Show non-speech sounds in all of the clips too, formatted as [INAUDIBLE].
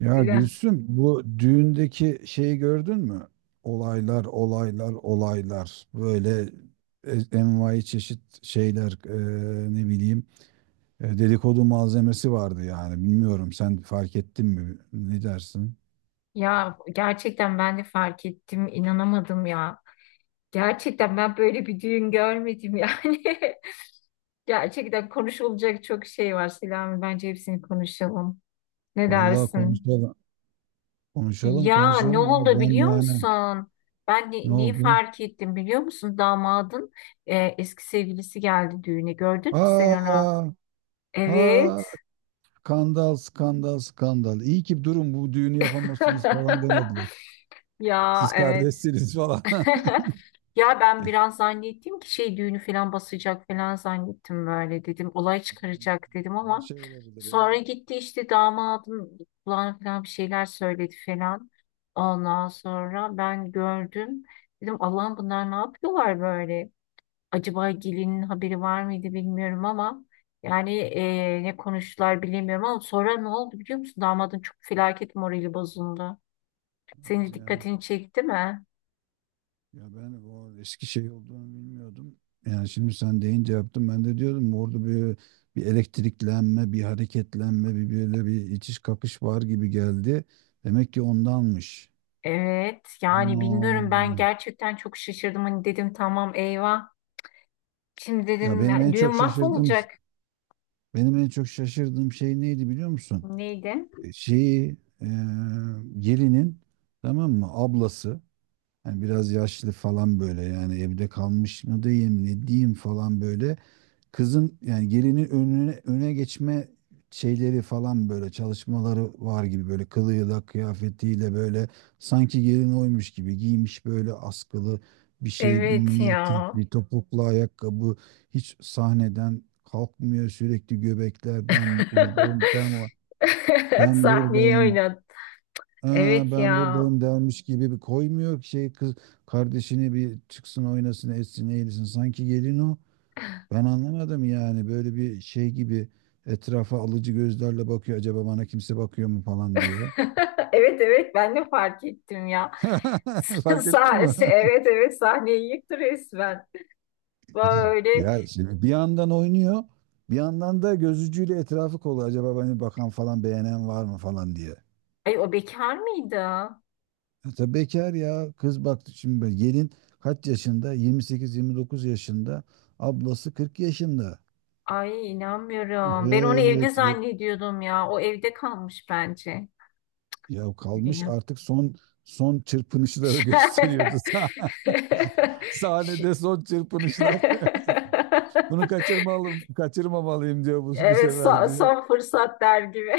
Ya Öyle. Gülsüm bu düğündeki şeyi gördün mü? Olaylar, olaylar, olaylar. Böyle envai çeşit şeyler, ne bileyim, dedikodu malzemesi vardı yani. Bilmiyorum, sen fark ettin mi? Ne dersin? Ya gerçekten ben de fark ettim, inanamadım ya. Gerçekten ben böyle bir düğün görmedim yani. [LAUGHS] Gerçekten konuşulacak çok şey var Selami. Bence hepsini konuşalım. Ne Vallahi dersin? konuşalım. Konuşalım, Ya ne konuşalım ya. oldu Ben biliyor yani musun? Ben ne ne, neyi oldu? fark ettim biliyor musun? Damadın eski sevgilisi geldi düğüne. Gördün mü sen onu? Aa, Evet. aa, skandal, skandal, skandal. İyi ki durum bu düğünü yapamazsınız falan demediler. [LAUGHS] Ya Siz evet. kardeşsiniz falan. [LAUGHS] [LAUGHS] Ya ben biraz zannettim ki şey düğünü falan basacak falan zannettim böyle dedim. Olay Aman, çıkaracak dedim her ama şey olabilir ya. sonra gitti işte damadın kulağına falan bir şeyler söyledi falan. Ondan sonra ben gördüm. Dedim Allah'ım bunlar ne yapıyorlar böyle? Acaba gelinin haberi var mıydı bilmiyorum ama yani ne konuştular bilemiyorum ama sonra ne oldu biliyor musun? Damadın çok felaket morali bozuldu. Senin Hadi ya. dikkatini çekti mi? Ya ben o eski şey olduğunu bilmiyordum. Yani şimdi sen deyince yaptım. Ben de diyordum orada bir elektriklenme, bir hareketlenme, bir böyle bir itiş kakış var gibi geldi. Demek ki ondanmış. Evet yani bilmiyorum ben Aman. gerçekten çok şaşırdım hani dedim tamam eyvah. Şimdi Ya dedim benim ya, en düğün çok şaşırdığım mahvolacak. benim en çok şaşırdığım şey neydi biliyor musun? Neydi? Şeyi, e, gelinin, tamam mı, ablası. Yani biraz yaşlı falan böyle, yani evde kalmış mı diyeyim ne diyeyim falan böyle. Kızın yani gelinin önüne öne geçme şeyleri falan böyle çalışmaları var gibi, böyle kılığıyla kıyafetiyle, böyle sanki gelin oymuş gibi giymiş, böyle askılı bir şey, bir Evet mini etek, ya. bir topuklu ayakkabı, hiç sahneden kalkmıyor, sürekli göbekler, ben buradayım, ben var, [LAUGHS] ben Sahneye buradayım. oynat. "Aa, Evet ben ya. buradayım" dermiş gibi bir koymuyor ki şey, kız kardeşini bir çıksın oynasın etsin eğilsin, sanki gelin o. Ben anlamadım yani, böyle bir şey gibi etrafa alıcı gözlerle bakıyor, acaba bana kimse bakıyor mu falan diye. [LAUGHS] Evet evet ben de fark ettim ya. [LAUGHS] [LAUGHS] Fark ettin mi? evet evet sahneyi yıktı resmen. Böyle. Ya şimdi bir yandan oynuyor, bir yandan da gözücüyle etrafı kolluyor, acaba beni bakan falan beğenen var mı falan diye. Ay o bekar mıydı? Ya tabii bekar ya kız, baktı şimdi böyle gelin kaç yaşında, 28-29 yaşında, ablası 40 yaşında. Ay inanmıyorum. Ben onu evli Evet, zannediyordum ya. O evde kalmış bence. ya kalmış Ya. artık, son çırpınışları Ş- gösteriyordu. [LAUGHS] [LAUGHS] Ş- Sahnede son çırpınışlar. [LAUGHS] [LAUGHS] Kaçırmamalıyım diyor bu Evet sefer son, diye. son fırsat der gibi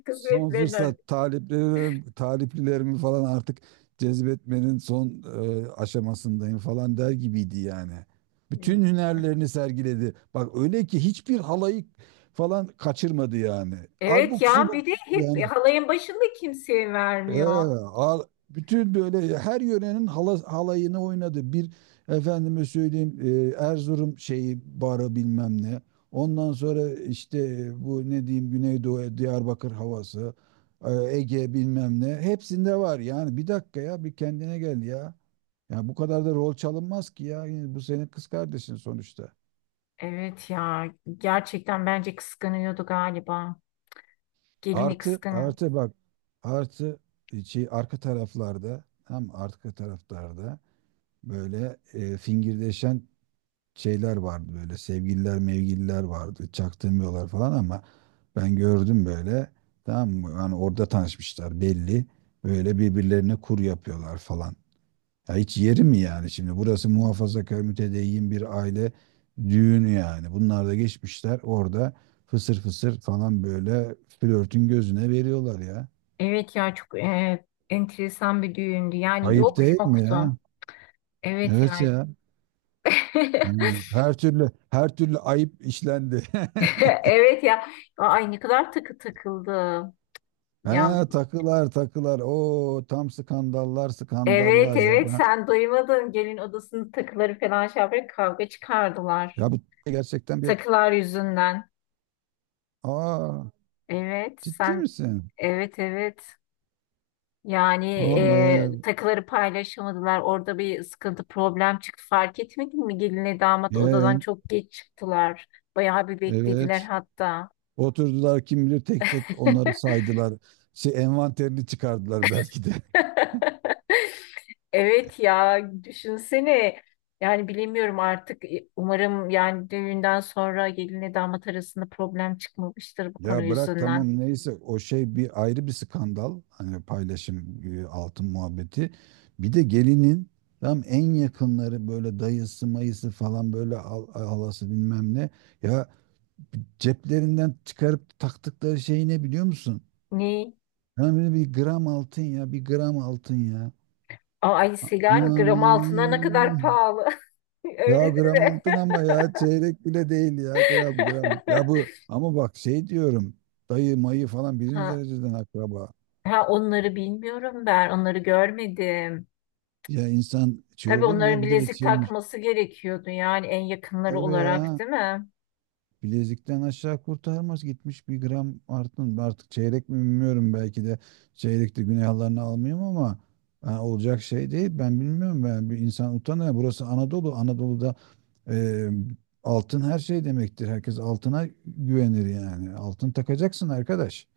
[LAUGHS] Son kısmetlerini. fırsat, taliplilerimi falan artık cezbetmenin son, aşamasındayım falan der gibiydi yani. Bütün hünerlerini sergiledi. Bak öyle ki hiçbir halayı falan kaçırmadı yani. Evet Abuk ya subuk bir de hep yani. halayın başında kimseye Ee, vermiyor. al- Bütün böyle her yörenin halayını oynadı. Bir efendime söyleyeyim, Erzurum şeyi, barı bilmem ne. Ondan sonra işte, bu ne diyeyim, Güneydoğu Diyarbakır havası, Ege bilmem ne. Hepsinde var yani. Bir dakika ya, bir kendine gel ya. Ya bu kadar da rol çalınmaz ki ya. Yani bu senin kız kardeşin sonuçta. Evet ya gerçekten bence kıskanıyordu galiba. Gelini Artı kıskanıyor. artı bak, artı, şey arka taraflarda, tam arka taraflarda böyle, fingirdeşen şeyler vardı böyle, sevgililer mevgililer vardı, çaktırmıyorlar falan ama ben gördüm böyle. Tamam mı, yani orada tanışmışlar belli, böyle birbirlerine kur yapıyorlar falan. Ya hiç yeri mi yani, şimdi burası muhafazakar mütedeyyin bir aile düğünü, yani bunlar da geçmişler orada fısır fısır falan böyle, flörtün gözüne veriyorlar ya. Evet ya çok enteresan bir düğündü. Yani Ayıp yok değil mi ya? yoktu. Evet Evet ya. [LAUGHS] ya. Yani her türlü, her türlü ayıp işlendi. [LAUGHS] [LAUGHS] Evet ya. Ay ne kadar takı takıldı. He, Ya takılar takılar. O tam skandallar evet skandallar ya, evet ben, sen duymadın. Gelin odasının takıları falan şey yaparak kavga çıkardılar. ya bu gerçekten bir, Takılar yüzünden. aa, Evet ciddi sen misin? evet evet. Yani Vallahi ya, takıları paylaşamadılar. Orada bir sıkıntı, problem çıktı. Fark etmedin mi? Gelinle damat ya, odadan çok geç çıktılar. Bayağı bir beklediler evet. hatta. Oturdular kim bilir, tek tek onları [LAUGHS] saydılar. Şey envanterini çıkardılar belki de. [LAUGHS] Evet ya düşünsene. Yani bilemiyorum artık. Umarım yani düğünden sonra gelinle damat arasında problem çıkmamıştır bu konu Ya bırak, yüzünden. tamam neyse, o şey bir ayrı bir skandal. Hani paylaşım, altın muhabbeti. Bir de gelinin tam en yakınları böyle, dayısı mayısı falan, böyle halası bilmem ne. Ya, ceplerinden çıkarıp taktıkları şey ne biliyor musun? Ne? Yani böyle bir gram altın ya, bir gram altın ya. Ay Selen gram altına ne kadar Ay. pahalı. [LAUGHS] Ya Öyle gram deme. altın ama ya, çeyrek bile değil ya, gram gram. Ya bu [LAUGHS] ama bak, şey diyorum, dayı mayı falan birinci Ha, dereceden akraba. ha onları bilmiyorum ben. Onları görmedim. Ya insan şey Tabii olur mu onların ya, bir de bilezik şeymiş. takması gerekiyordu yani en yakınları Tabii olarak ya, değil mi? bilezikten aşağı kurtarmaz gitmiş bir gram artın. Artık çeyrek mi bilmiyorum, belki de çeyrekte günahlarını almayayım ama ha, olacak şey değil. Ben bilmiyorum, ben, bir insan utanıyor. Burası Anadolu. Anadolu'da, e, altın her şey demektir. Herkes altına güvenir yani. Altın takacaksın arkadaş.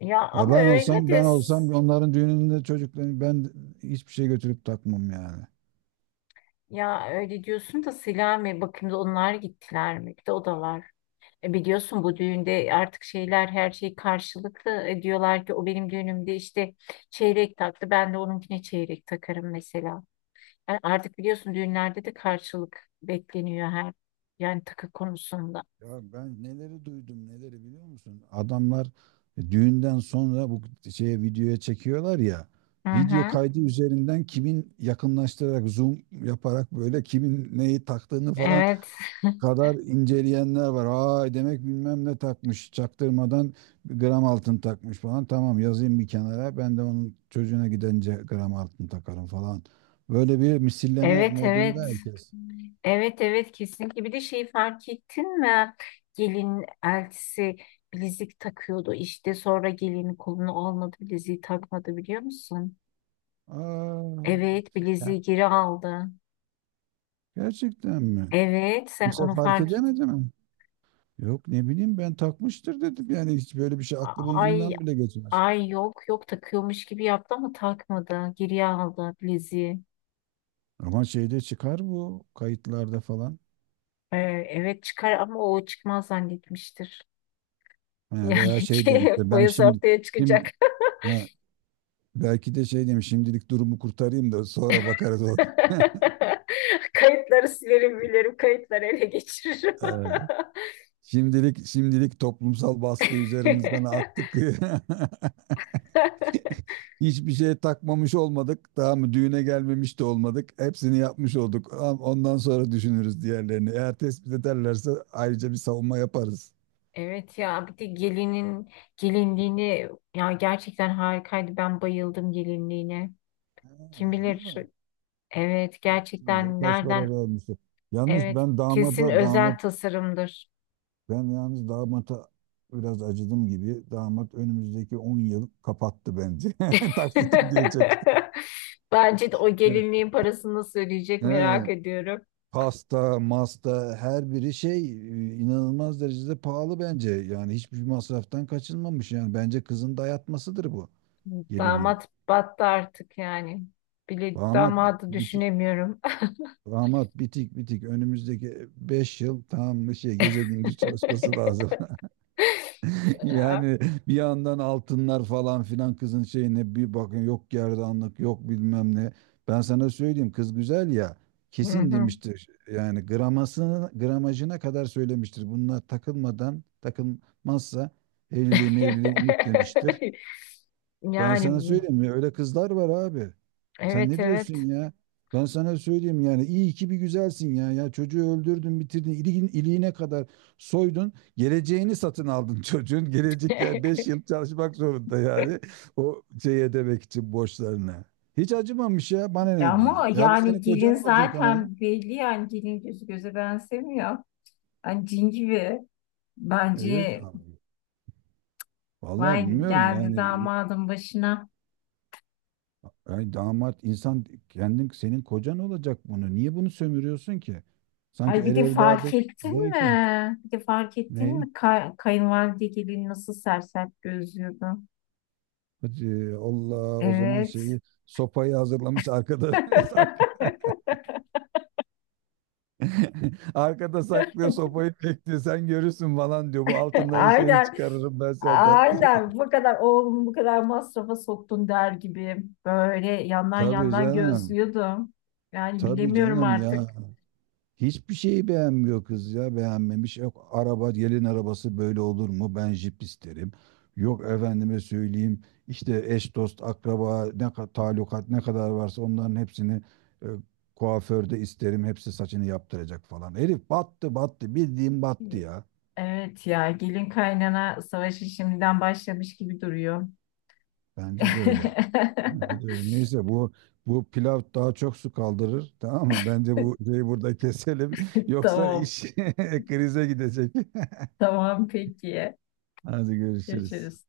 Ya Ya ama ben öyle olsam, de ben olsam s- onların düğününde çocuklarını ben hiçbir şey götürüp takmam yani. ya öyle diyorsun da Selami bakayım da onlar gittiler mi? Bir de o da var. E biliyorsun bu düğünde artık şeyler her şey karşılıklı. E diyorlar ki o benim düğünümde işte çeyrek taktı. Ben de onunkine çeyrek takarım mesela. Yani artık biliyorsun düğünlerde de karşılık bekleniyor her yani takı konusunda. Ya ben neleri duydum neleri biliyor musun? Adamlar, düğünden sonra bu şeye, videoya çekiyorlar ya. Hı Video hı. kaydı üzerinden kimin, yakınlaştırarak zoom yaparak böyle kimin neyi taktığını falan Evet. [LAUGHS] kadar inceleyenler var. Aa, demek bilmem ne takmış çaktırmadan, bir gram altın takmış falan. Tamam yazayım bir kenara, ben de onun çocuğuna gidince gram altın takarım falan. Böyle bir misilleme Evet modunda evet. herkes. Evet evet kesinlikle. Bir de şeyi fark ettin mi? Gelin eltisi bilezik takıyordu işte sonra gelinin kolunu almadı bileziği takmadı biliyor musun? Aa, Evet ya bileziği geri aldı. gerçekten mi? Evet sen Kimse onu fark fark et. edemedi mi? Yok ne bileyim, ben takmıştır dedim. Yani hiç böyle bir şey aklımın Ay ucundan bile geçmez. ay yok yok takıyormuş gibi yaptı ama takmadı. Geriye aldı bileziği. Ama şeyde çıkar, bu kayıtlarda falan. Ee, evet çıkar ama o çıkmaz zannetmiştir. Ha, veya Yani şey ki [LAUGHS] demişti, ben boyası şimdi ortaya çıkacak. şimdi ha, belki de şey demiş, şimdilik durumu kurtarayım da sonra bakarız o. [LAUGHS] [LAUGHS] Kayıtları silerim bilirim, kayıtları ele geçiririm. Ee, şimdilik, toplumsal baskı üzerimizden [LAUGHS] attık. [LAUGHS] [LAUGHS] Hiçbir şey takmamış olmadık. Daha mı düğüne gelmemiş de olmadık. Hepsini yapmış olduk. Ondan sonra düşünürüz diğerlerini. Eğer tespit ederlerse ayrıca bir savunma yaparız. Evet ya bir de gelinin gelinliğini ya gerçekten harikaydı. Ben bayıldım gelinliğine. Kim Ha, öyle bilir mi? evet Bak, kim bilir gerçekten kaç nereden para vermişti. Yalnız evet ben kesin damada damat özel tasarımdır. Ben yalnız damata biraz acıdım gibi. Damat önümüzdeki 10 yıl kapattı bence. [LAUGHS] Taksit ödeyecek. [LAUGHS] Bence de o Evet. gelinliğin parasını nasıl ödeyecek merak He. ediyorum. Pasta masta, her biri şey, inanılmaz derecede pahalı bence. Yani hiçbir masraftan kaçınmamış. Yani bence kızın dayatmasıdır, bu gelinin. Damat battı artık yani. Bile Damat bi- damadı biti, düşünemiyorum. Damat bitik, bitik, önümüzdeki 5 yıl tam bir şey, gece gündüz çalışması [LAUGHS] lazım. Yani bir yandan altınlar falan filan, kızın şeyine bir bakın, yok gerdanlık, yok bilmem ne. Ben sana söyleyeyim, kız güzel ya, Hı kesin hı. demiştir. Yani gramajına kadar söylemiştir. Bunlar takılmazsa evliliği mevliliği unut demiştir. [LAUGHS] Ben sana Yani söyleyeyim ya, öyle kızlar var abi. Sen evet ne diyorsun evet. ya? Ben sana söyleyeyim, yani iyi ki bir güzelsin ya. Ya çocuğu öldürdün, bitirdin, iliğin, iliğine kadar soydun. Geleceğini satın aldın [LAUGHS] çocuğun. Gelecek ya, 5 yıl çalışmak zorunda yani. O şey, ödemek için borçlarını. Hiç acımamış ya, [LAUGHS] bana ne diyor. Ama Ya bu yani senin gelin kocan olacak ama. zaten belli yani gelin gözü göze benzemiyor. Yani cin gibi. Evet Bence abi. Vallahi vay bilmiyorum geldi yani. damadın başına. Ay damat, insan kendin, senin kocan olacak bunu. Niye bunu sömürüyorsun ki? Sanki Ay bir el de fark evladı ettin zevki. mi? Bir de fark ettin Neyi? mi? Kayınvalide gelin nasıl sersert gözlüyordu. Hadi Allah o zaman, Evet. şeyi, sopayı hazırlamış arkada [LAUGHS] saklı. [LAUGHS] [LAUGHS] Arkada saklıyor sopayı, bekliyor. Sen görürsün falan diyor. Bu altınların şeyini Aynen. çıkarırım ben zaten. [LAUGHS] Aynen bu kadar oğlumu bu kadar masrafa soktun der gibi böyle yandan Tabii yandan canım. gözlüyordum. Yani Tabii bilemiyorum canım artık. ya. Hiçbir şeyi beğenmiyor kız ya, beğenmemiş. Yok, araba, gelin arabası böyle olur mu? Ben jip isterim. Yok efendime söyleyeyim, işte eş dost akraba ne kadar talukat ne kadar varsa onların hepsini, e, kuaförde isterim. Hepsi saçını yaptıracak falan. Herif battı, battı bildiğim, battı ya. Evet ya gelin kaynana savaşı şimdiden başlamış gibi duruyor. Bence de öyle. Bence de öyle. Neyse, bu pilav daha çok su kaldırır tamam mı? Bence bu [LAUGHS] şeyi burada keselim [LAUGHS] yoksa Tamam. iş [LAUGHS] krize gidecek. Tamam peki. [LAUGHS] Hadi görüşürüz. Görüşürüz.